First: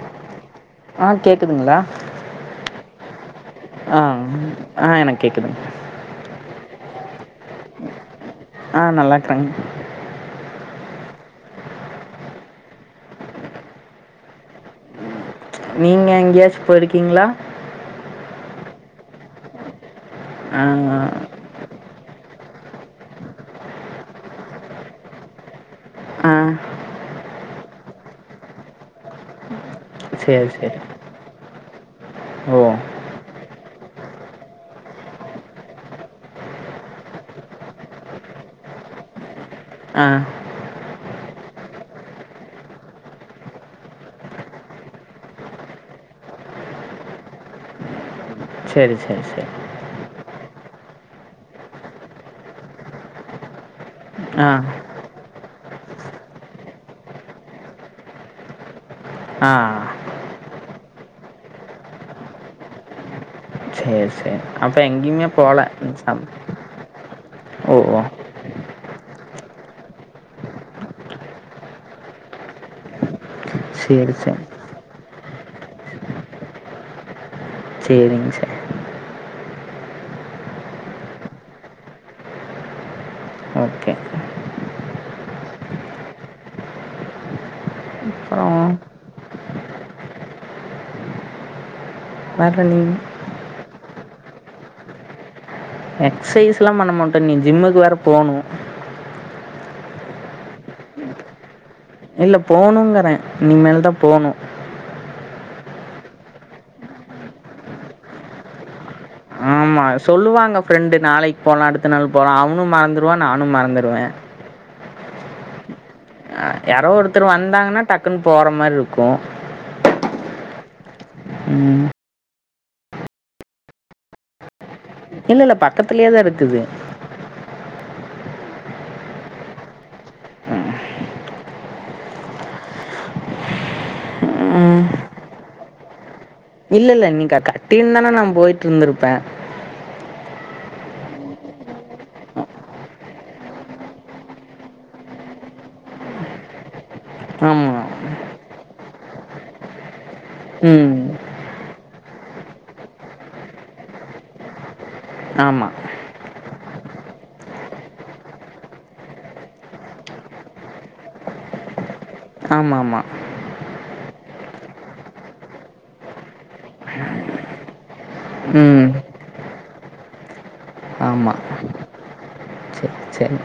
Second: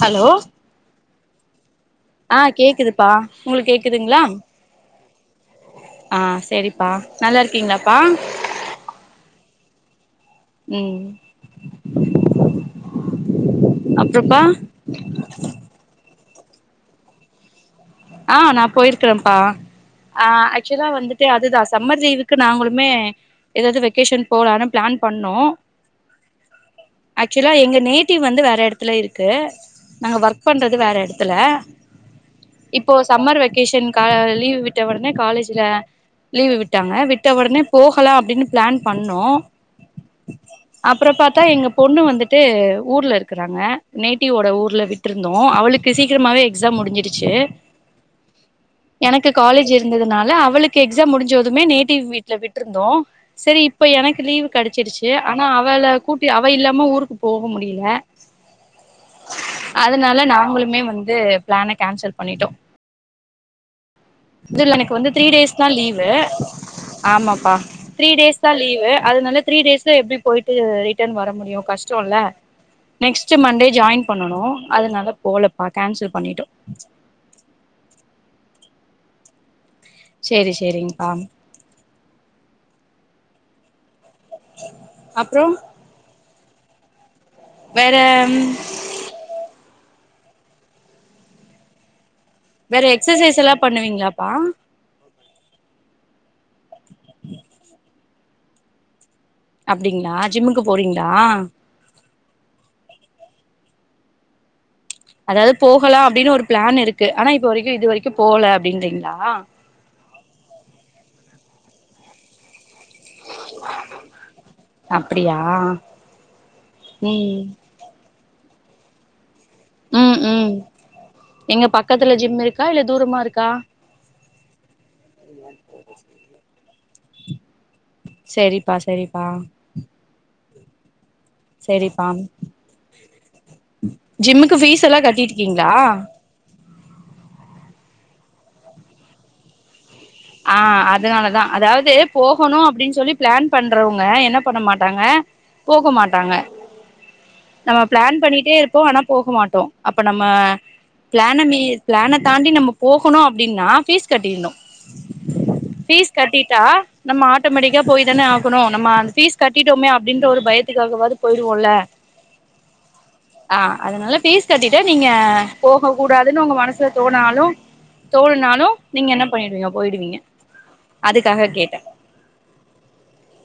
Hello ஆ கேக்குதுங்களா ஆ கேக்குதுப்பா உங்களுக்கு கேக்குதுங்களா ஆ எனக்கு கேட்குதுங்க ஆ சேரிப்பா நல்லாருக்கீங்களாப்பா ஆ நல்லாருக்கங் ம் அப்புறப்பா நீங்க எங்கேயாச்சு போயிருக்கீங்களா ஆ நான் போயிருக்கறேன்ப்பா ஆ ஆக்சுவலா வந்துட்டு அதுதா சம்மர் லீவுக்கு நாங்களுமே ஏதாவது வெக்கேஷன் போலான்னு பிளான் பண்ணோ ஆ ஆக்சுவலா எங்க நேட்டிவ் வந்து வேற எடத்துல இருக்கு நாங்க ஒர்க் சரி பண்றது சரி வேற எடத்துல ஓ இப்போ சம்மர் வெக்கேஷன் கா லீவ் விட்ட உடனே காலேஜ்ல லீவு விட்டாங்க விட்ட உடனே போகலாம் அப்டின்னு பிளான் பண்ணோம் ஆ அப்புறம் பாத்தா எங்க பொண்ணு வந்துட்டு ஊர்ல இருக்குறாங்க நேட்டிவோட ஊர்ல விட் டுருந்தோம் அவளுக்கு சீக்கிரமாவே எக்ஸாம் முடிஞ்சிருச்சு சரி சரி எனக்கு சரி காலேஜ் இருந்ததுனால அவளுக்கு எக்ஸாம் முடிஞ்சதுமே நேட்டிவ் வீட்ல விட்ருந்தோம் சேரி இப்ப எனக்கு லீவ் ஆ கெடச்சிருச்சு ஆனா அவள கூட்டி அவ இல்லாம ஊருக்கு போக முடில ஆ அதனால நாங்களுமே வந்து பிளான கேன்சல் பண்ணிட்டோம் சேர் சேர் துல்ல எனக்கு வந்து த்ரீ டேஸ் தான் லீவு ஆமாப்பா ஓ ஓ த்ரீ டேஸ் தான் லீவு அதனால த்ரீ டேஸ்ல எப்டி போயிட்டு ரிட்டர்ன் வர முடியும் கஷ்டம்ல்ல நெக்ஸ்ட்டு மண்டே ஜாயின் சரி சரி பண்ணணும் அதனால போகலப்பா கேன்சல் பண்ணிட்டோம் சேரிங்க ச சேரி சேரிங்கப்பா ஓகே அப்புறம் வேற ம் அப்புறம் வேறு வேற நீங்கள் எக்ஸசைஸ்ல்லாம் பண்ணுவீங்களாப்பா எக்ஸசைஸ்ல்லாம் பண்ண மாட்டேன் இனி ஜிம்முக்கு வேற போணு அப்டிங்களா ஜிம்முக்கு போறீங்களா இல்ல போணுங்கற இனி மேல்தான் போணும் அதாவது போகலா அப்டின்னு ஒரு பிளான் இருக்கு ஆனா இப்ப வரைக்கும் இது வரைக்கும் போகல அப்டின்றீங்களா ஆமா சொல்லுவாங்க ஃப்ரெண்டு நாளைக்கு போலாம் அடுத்த நாள் போலாம் அவனும் மறந்துடுவான் நானும் மறந்துடுவே அப்டியா அ யாரோ ஒருத்தர் ம் வந்தாங்கன்னா டக்குன்னு போற மாரி இருக்கும் ம் ம் எங்க ம். பக்கத்துல ஜிம் இருக்கா இல்ல தூரமா இருக்கா இல்ல இல்ல பக்கத்துலயே தான் இருக்குது சேரிப்பா சேரிப்பா சேரிப்பா ஜிம்முக்கு ம். பீஸ் எல்லா கட்டிருக்கீங்களா இல்ல இல்ல நீ க க கட்டிருந்தன நா போயிட்டு இருந்திருப்பேன் ஆ அதனாலதான் அதாவது போகணும் அப்டின்னு சொல்லி பிளான் பண்றவுங்க என்ன பண்ண மாட்டாங்க போக மாட்டாங்க ஆமா. நம்ம பிளான் பண்ணிட்டே இருப்போ ஆனா போக மாட்டோம் அப்ப நம்ம ம். பிளான மீ பிளான தாண்டி நம்ம போகணும் அப்டின்னா ஃபீஸ் கட்டிரனும் ஆமா கட்டிட்டா நம்ம ஆட்டோமேட்டிக்கா போய் தான ஆகணும் நம்ம அந்த ஃபீஸ் கட்டிட்டோமே அப்படின்ற ஒரு பயத்துக்காகவாவது போயிடுவோல ஆமா ஆமா ஆ அதனால ஃபீஸ் கட்டிட்டு நீங்க போக கூடாதுன்னு உங்க மனசுல தோணாலும் தோனுனாலும் ம். நீங்க என்ன பண்ணிடுவீங்க போயிடுவீங்க அதுக்காக கேட்டே சேரி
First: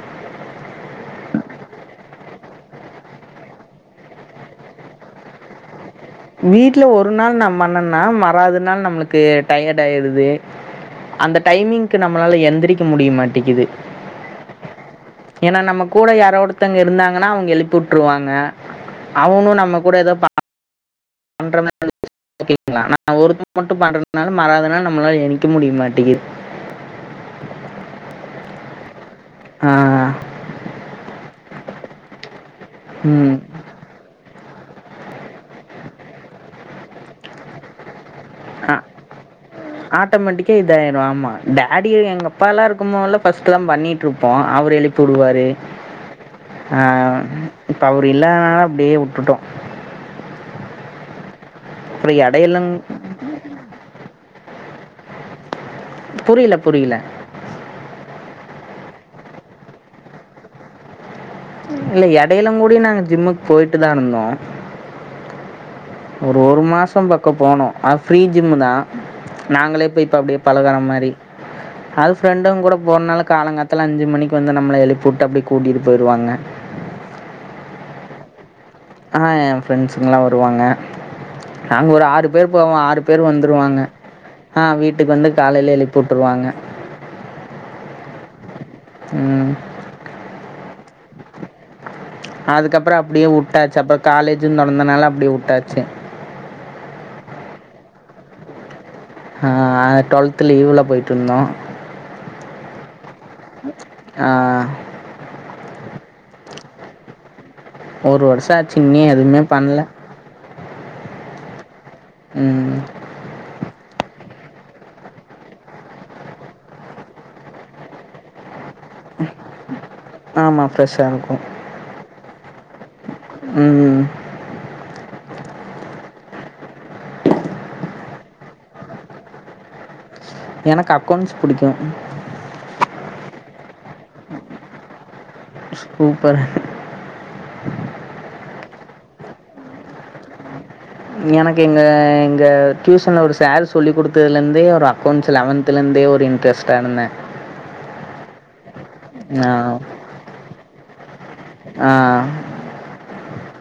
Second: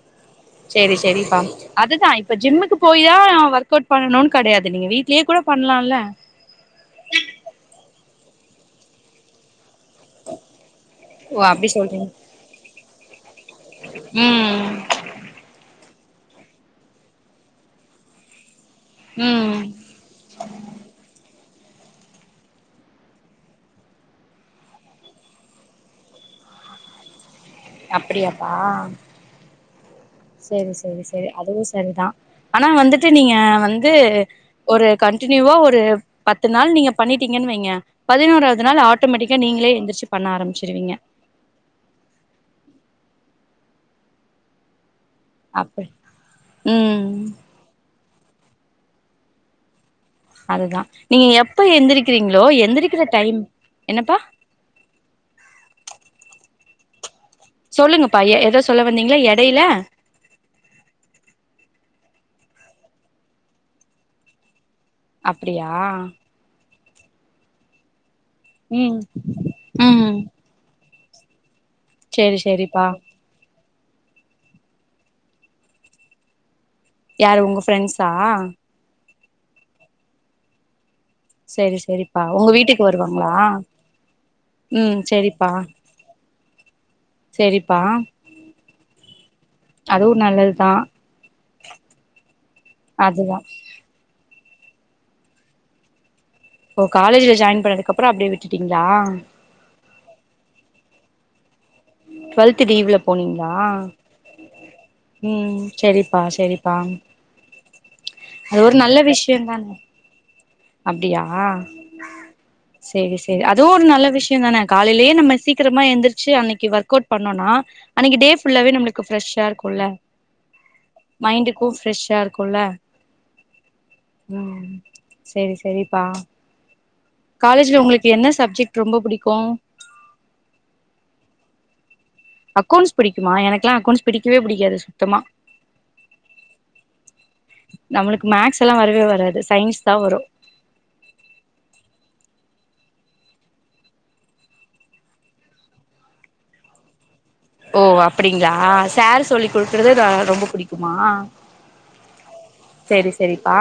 சேரி சேரிப்பா அதுதான் இப்ப ஜிம்முக்கு போய் தான் ஒர்க் அவுட் பண்ணணும்னு கெடையாது நீங்க வீட்லயே கூட பண்ணலாம்ல வீட்டுல ஒரு நாள் நா பண்ணன்னா மராது நாள் நம்மளுக்கு டயர்ட் ஆயிடுது அந்த ஓ அப்டி டைமிங்க்கு நம்மளால எந்திரிக்க முடிய மாட்டிக்குது உம் ஏன்னா நம்ம கூட யாரோ ஒருத்தவங்க இருந்தாங்கன்னா அவுங்க எழுப்பி விட்டுருவாங்க ம் அவுங்களும் நம்ம கூட ஏதோ ஓகேங்களா நா ஒருத்தன் மட்டும் பண்றதுனால மராது நாள் நம்மளால ஏந்திரிக்க முடிய மாட்டேங்குது அப்படியாப்பா ஆ ஆ சேரி சேரி சேரி அதுவும் சரிதான் ஆனா வந்துட்டு நீங்க ம். வந்து ஒரு கண்டினியூவா ஒரு பத்து நாள் நீங்க பண்ணிட்டீங்கன்னு வைங்க பதினோராவது நாள் ஆட் ஆட்டோமேட்டிக்கா நீங்களே எந்திருச்சு பண்ண ஆரமிச்சுருவீங்க டேடியே எங்க அப்பாலாம் இருக்கும் போதுலாம் ஃபர்ஸ்ட் தான் பண்ணிகிட்டுருப்போம் அவரு எழுப்பி வுடுவாரு அப்டி அது ம் ஆ இப்ப அவரு இல்லாதனால அப்படியே வுட்டுட்டோம் அதுதான் நீங்க எப்ப அப்புறம் எந்திரிக்கிறீங்களோ இடையில எந்திரிக்கிற டைம் என்னப்பா புரியல புரியல சொல்லுங்கப்பா ஏ ஏதோ சொல்ல வந்தீங்கள எடையில இல்ல எடையிலம் கூடி நாங்க ஜிம்முக்கு போயிட்டு தான் இருந்தோம் அப்படியா ஒரு ஒரு மாசம் பக்கம் போனோம் அனா ஃப்ரீ ஜிம்மு தான் ம் நாங்களே போய் இப்ப அப்படியே பழகற மாரி அது செரி ஃப்ரெண்டுங்க கூட செரிப்பா போறதுனால காலங்காத் தால அஞ்சு மணிக்கு வந்து நம்மள எழுப்புட்டு அப்டியே கூட்டிட்டு போய்ருவாங்க யாரு உங்க ஃப்ரெண்ட்ஸா ஆ என் ஃப்ரெண்ட்ஸ்ங்கலா வருவாங்க செரி நாங்க ஒரு செரிப்பா ஆறு உங்க பேர் போவோ வீட்டுக்கு ஆறு பேர் வருவாங்களா வந்துருவாங்க ஆ ம் வீட்டுக்கு வந்து காலைல எழுப்பி வுட்ருவாங்க சேரிப்பா ம் அதுவு நல்லதுதா அதுக்கப்றோ அப்டியே அதுதா வுட்டாச்சு அப்றோ காலேஜு தொறந்தனால அப்டியே வுட்டாச்சு ஓ காலேஜ்ல ஜாயின் பண்ணதுக்கு அப்றோ அப்டியே விட்டுட்டீங்களா ஆ டுவல்த்து லீவ்ல போய்ட்டு இருந்தோ டு்வெல்த் லீவ்ல போனீங்களா ஆ உம் சேரிப்பா சேரிப்பா ஒரு வருஷம் அது ஒரு ஆச்சு நல்ல இன்னும் எதுவுமே விஷ்யந்தானே பண்ணல அப்டியா உம் சேரி சேரி அதுவு ஒரு நல்ல விஷ்யந்தான காலைலே நம்ம சீக்கிரமா எந்திருச்சு அன்னைக்கு ஒர்க் ஒர்க் அவுட் பண்ணோனா அன்னைக்கு டே ஃபுல்லாவே நம்ளுக்கு ஃப்ரெஷ்ஷா இருக்குல ஆமா ஃப்ரெஷ்ஷா இருக்கு எப்போவ் ஃப்ரெஷ்ஷா இருக்குல்ல உம் உம் சேரி சேரிப்பா காலேஜ்ல உங்ளுக்கு என்ன சப்ஜெக்ட் ரொம்ப புடிக்கு எனக் அக்கௌண்ட்ஸ் புடிக்கு அக்கௌண்ட்ஸ் புடிக்குமா எனக்கெலா அக்கௌண்ட்ஸ் புடிக்கவே புடிக்காது சுத்தமா சூப்பர் நம்மளுக்கு மேக்ஸ் எல்லா வரவே வராது சயின்ஸ் தா வரு எனக்கு எங்க எங்க டியூஷன்ல ஒரு சார் சொல்லிக் கொடுத்ததுலருந்தே ஒரு அக்கௌண்ட்ஸ் லெவன்த் த்துலருந்தே ஒரு இன்ட்ரெஸ்டா இருந்தே ஓ அப்டிங்ளா சேர் சொல்லி குடுக்குறது ரொம்ப புடிக்குமா ஆ சரி சரிப்பா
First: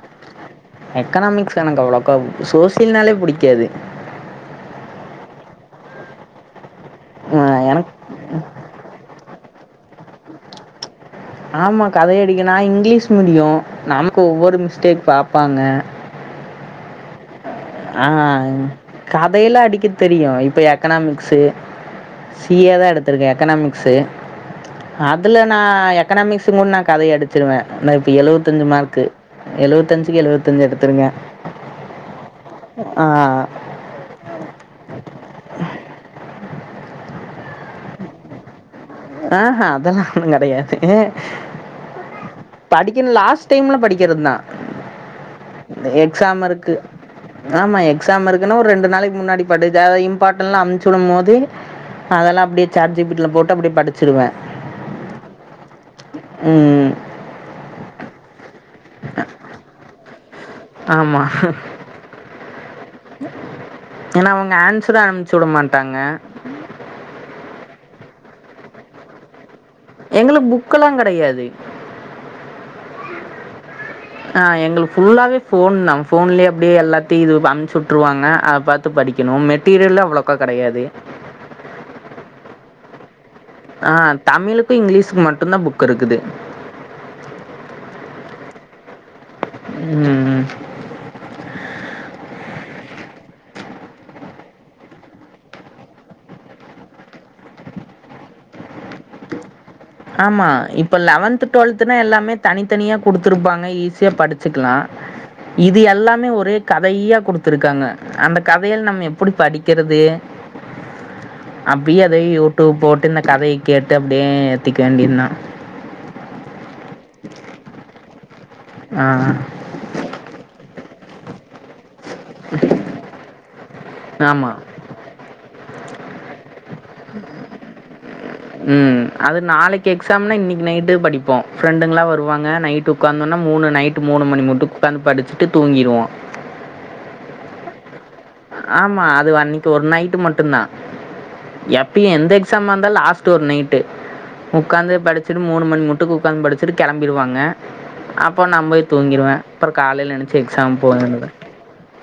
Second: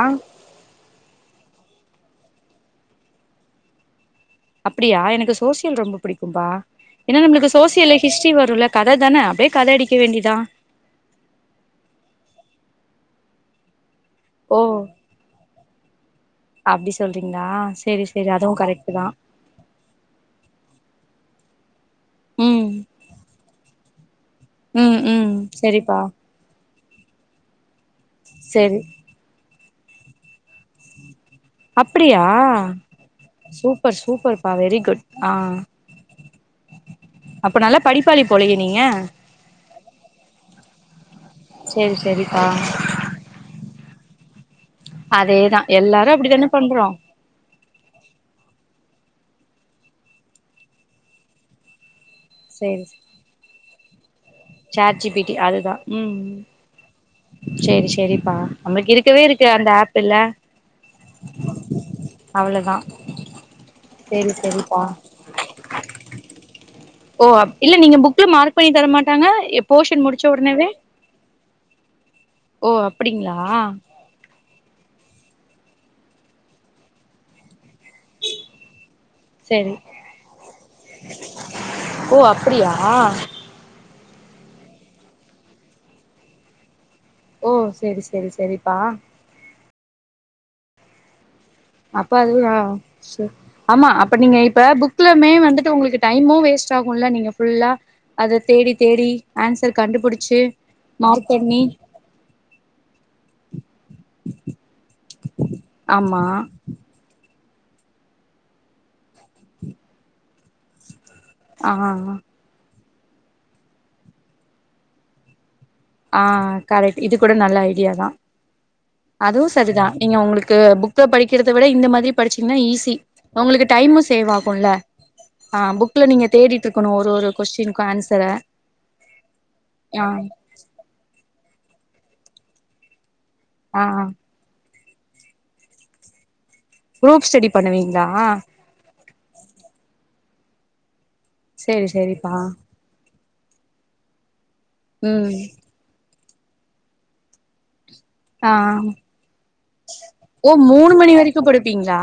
எக்கனாமிக்ஸ் எனக் அவ்ளோக்கா சோசியல்னாலே புடிக்காது அப்டியா எனக்கு சோசியல் ரொம்ப புடிக்கும்பா ஏனா நம்ளுக்கு எனக்கு சோசியல்ல ஹிஸ்ட்ரி வருல கததான அப்டியே கத அடிக்க வேண்டிதா ஆமா கதை அடிக்க நா இங்கிலீஷ் மீடியோ நமக் ஒவ்வொரு ஓ மிஸ்டேக் பாப்பாங்க அப்டி சொல்றீங்ளா சேரி சேரி அதுவு கரெக்ட்டு தா கதையெல்லா அடிக்க தெரியு இப்ப எக்கனாமிக்ஸு சி ம் ஏ தா எடுத்துருக்கே எக்கனாமிக்ஸு ம் ம் அதுல நா செரிப்பா எக்கனாமிக்ஸ கூட நா கதை அடிச்சிருவே நா இப்ப எழுவத்தஞ்சு செரி மார்க்கு எழுவத்தஞ்சுக்கு எழுவத்தஞ்சு எடுத்திருங்க அப்டியா ஆ அ சுப்பர் சூப்பர் பா வெரி குட் ஆ அப்ப நல்லா படிப்பாளி போலயே நீங்க ஆ ஹா அதெல்லா ஒண்ணு கெடையாது செரி செரிப்பா படிக்கணு லாஸ்ட் டைம்ல படிக்றது தா அதேதா எல்லாரு அப்டித்தானே பண்றோ ஆமா எக்ஸாம் இருக்குன்னா ஒரு ரெண்டு நாளைக் முன்னாடி படுஜா இம்பாட்டன்லா அமுச்சுடும் போது அதெல்லா அப்டியே செரி சாட் ஜி பி டி ல போட்டு அப்டியே படிச்சிடுவே சாட் ஜி பி டி அதுதா உம் ம். சேரி சேரிப்பா நம்ளுக் இருக்கவே இருக்கு அந்த ஆப் பில்ல ஆமா அவ்ளோதா ஏன்னா சேரி அவங்க சேரிப்பா ஆன்சர அனுப்சுட மாட்டாங்க ஓ அப் இல்ல நீங்க புக்ல மார்க் பண்ணி தர மாட்டாங்க எ போஷன் முடிச்சவுடனவே [unintelligible] கெடையாது ஓ அப்டிங்ளா ஆ எங்கள்க்கு ஃபுல்லாவே ஃபோன்தா ஃபோன்லயே அப்டியே எல்லாத்தியு இது அம்ச்சுட்ருவாங்க அத பாத் த்து படிக்கணு சேரி மெட்டீரியல்லா அவ்ளோக்கா கெடையாது ஓ அப்டியா அ தமிழுக்கு இங்கிலீஷ்க்கு மட்டுந்தா புக் இருக்குது ஓ செரி செரி செரிப்பா உம்ம் அப்ப அதுவேயா சேர் ஆம்மா அப்ப நீங்க இப்ப புக்லமே வந்துட்டு உங்குளுக்கு டைமு வேஸ்ட் ஆகுல்ல நீங்க ஃபுல்லா அத தேடி தேடி ஆன்சர் கண்டுபுடுச்சு மார்க் பண்ணி னா எல்லாமே தனித்தனியா குடுத்துருப்பாங்க ஈஸியா படிச்சுக்லா இது ஆமா எல்லாமே ஒரே கதைய்யா குடுத்துருக்காங்க அந்த கதையல் நம்ம எப்டி படிக்கிறது ஆ அப்டியே ஆ அதைய் யூடூப் போட்டு இந்த கதையை கேட்டு அப்டியே ஏத்திக்க வேண்டியன்னா ஆ கரெக்ட் இது கூட நல்ல ஐடியா தா ஆ அதுவு செதிதா நீங்க உங்குளுக்கு புக்க படிக்கிறத விட இந்த மாதிரி படிச்சீங்ன்னா ஈஸி உங்குளுக்கு டைமு சேவ் ஆமா ஆகுல்ல ஆ புக்ல நீங்க தேடிட்ருக்கணு ஒரு ஒரு கொஸ்டின்க்கு ஆன்சர உம்ம் அது நாளைக் ஆ எக்ஸாம்னா இன்னிக் நைட்டே படிப்போ ஃப்ரெண்டுங்ளா வருவாங்க நைட் ட்டு உக்காந்தொன்னா மூணு ஆ நைட்டு மூணு மணி முட்டு உ க்காந்து படிச்சுட்டு தூங்கிருவோ குரூப் ஸ்டடி பண்ணுவீங்களா ஆம்மா அது வ அன்னைக்கு ஒரு நைட்டு மட்டுந்தா சேரி எப்பியு எந்த சேரிப்பா எக்ஸாமா இருந் தா லாஸ்ட்டு ஒரு நைட்டு உக்காந்து ம் படிச்சிடு மூணு மணி முட்டுக்கு உக்காந்து படிச்சிட்டு கெளம்பிடுவாங்க அப்போ ஆ நா போய் தூங்கிருவே அப்றோ காலைல் நெனச்சு ஓ எக்ஸாம் போ மூணு மணி வேண்டிதா வரைக்கு படிப்பீங்களா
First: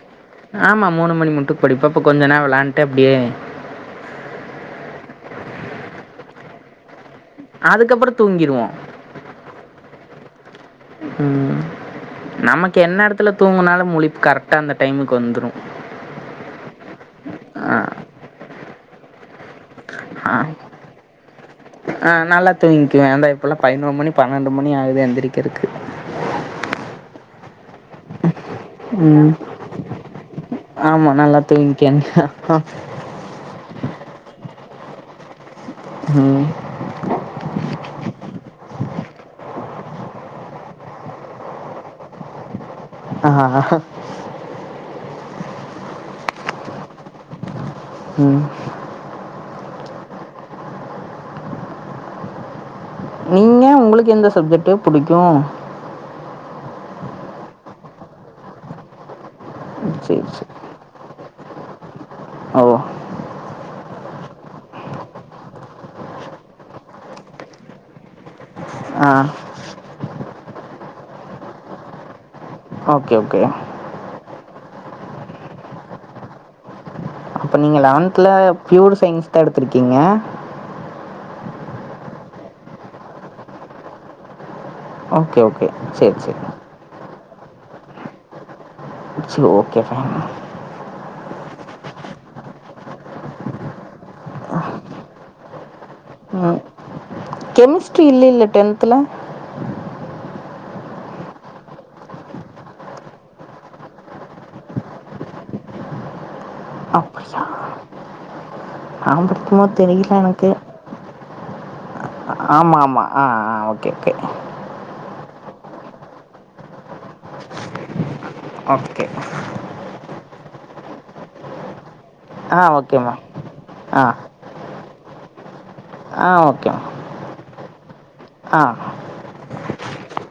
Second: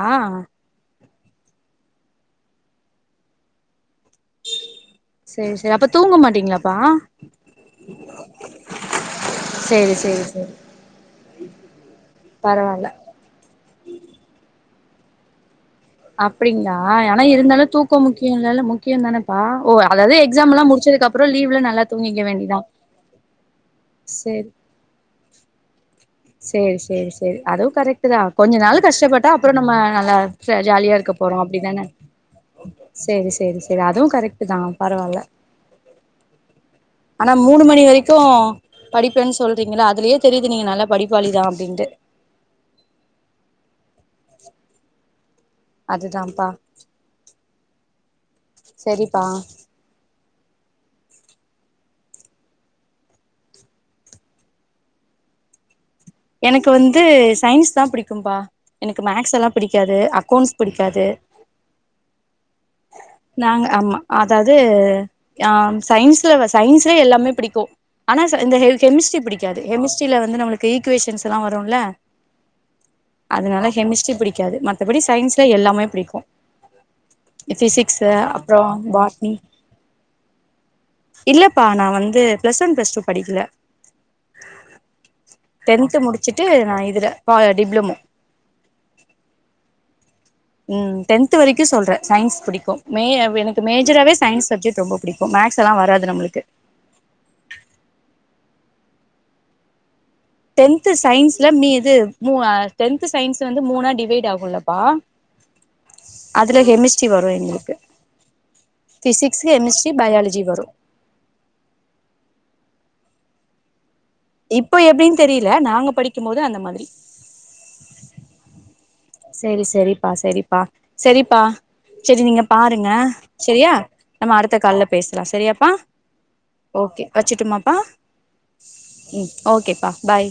ஆமா மூணு மணி முட்டு படிப்பே அப்போ கொஞ்ச நேர் வெளாண்ட்டு அப்டியே சேர் சேர் அப்ப தூங்க மாட்டீங்களாப்பா அதுக்கப்புறோ தூங்கிருவோ சேரி சேரி சேரி ம் நமக் பரவால்ல எந்நேரத்துல தூங்குனாலு முழிப் கரெக்டா அந்த டைமுக்கு வந்துரு அப்டிங்ளா எ ஆனா இருந்தாலு தூக்க முக்கியோ இல்லல்ல முக்கியந்தானே ஆ ஓ அதாவது ஆ எக்ஸாமல்லா முடிச்சதுக் அப்றோ லீவ்ல நல்லா ஆ தூங்கிக்க நல்லா வேண்டிதா தூங்கிக்குவே அதா இப்பல்லா பதினோரு மணி சேர் பன்னெண்டு மணி ஆகுது எந்திருக்கற்கு சேரி சேரி சேரி அதுவு கரெக்ட்டு தா கொஞ்ச நாளுக் கஷ்டப்பட்டா ம் அப்றோ நம்ம நல்லா ஜ ஜாலியா ஆமா இருக்க நல்லா போறோ அப்டிதான தூங்கிக்க சேரி சேரி சேரி அதுவு கரெக்ட்டு தா பரவால்ல உம் ஆனா மூணு மணி வரைக்கு படிப்பேன் சொல்றீங்க்ளே அதுலயே தெரியுது நீங்க நல்லா படிப் வழிதா அப்டின்ட்டு ஆ ஹ ஆ ஹ அதுதாப்பா ம் சரிப்பா நீங்க உங்ளுக்கு எந்த சப்ஜெக்ட் புடிக்கு எனக்கு வந்து சயின்ஸ் தா பிடிக்கும்பா எனக்கு மேக்ஸ் எல்லா பிடிக்காது சேரி சேரி அக்கௌண்ட்ஸ் பிடிக்கு அது ஓ நாங்க ஆமா அதாது அ சயின்ஸ்ல சயின்ஸ்லே எல்லாமே பிடிக்கு ஆனா ச இந்த கெ ஆ கெமிஸ்ட்ரி பிடிக்காது கெமிஸ்ட்ரில வந்து நம்ளுக்கு ஈக் க்குவேஷன்ஸ்லா வருல்ல ஓகே ஓகே அதுனால கெமிஸ்ட்ரி பிடிக்காது மத் தபடி சயின்ஸ்ல எல்லாமே பிடிக்கு அப்ப நீங்க பிசிக்ஸ்சு லெவன்த்ல அப்றோ பியூர் சயின்ஸ் பாட்னி தா எடுத்திருக்கீங்க இல்லைப்பா நா வந்து ப்ளஸ் ஒ ப்ளஸ் டூ படிக்ல ஓகே ஓ டென்து முடிச்சுட்டு நா இதுல பா டிப்ளமோ சரி ஓகே ஃபைன் ம் டென்த் வரைக்கு சொல்றே சயின்ஸ் புடிக்கு மே எனக் மேஜராவே சயின்ஸ் சப்ஜெக்ட் ரொம்ப புடிக்கு அப்ப மேக்ஸ் எல்லா வராது நம்மளுக்கு ஆ கெமிஸ்ட்ரி இல்லேல்ல டென்த்ல டென்து சயின்ஸ்ல மீ இது மூ டென்து சயின்ஸ் வந்து மூணா டிவைடு ஆகுலப்பா [inaudible] அதுல கெமிஸ்ட்ரி வரு அப்டியா எங்ளுக்கு நா பிசிக்ஸ் படிக்கும்போது கெமிஸ்ட்ரி தெரியல பயாலஜி வரு ஆம்மாமா ஆ ஆ ஓகே ஓகே இப்ப எப்டின்னு தெரில நாங்க படிக்கும் போது அந்த மாதிரி அப்ப கே சரி சரிப்பா சரிப்பா சரிப்பா சரி நீங்க ஆ பாருங்க ஓகேம்மா சரியா ஆ நம்ம அடுத்த கால்ல பேஸ்லா சரியாப்பா ஆ ஓகேம்மா ஓகே வச்சுட்டுமாப்பா ஆ ம் ஓகேப்பா பாய்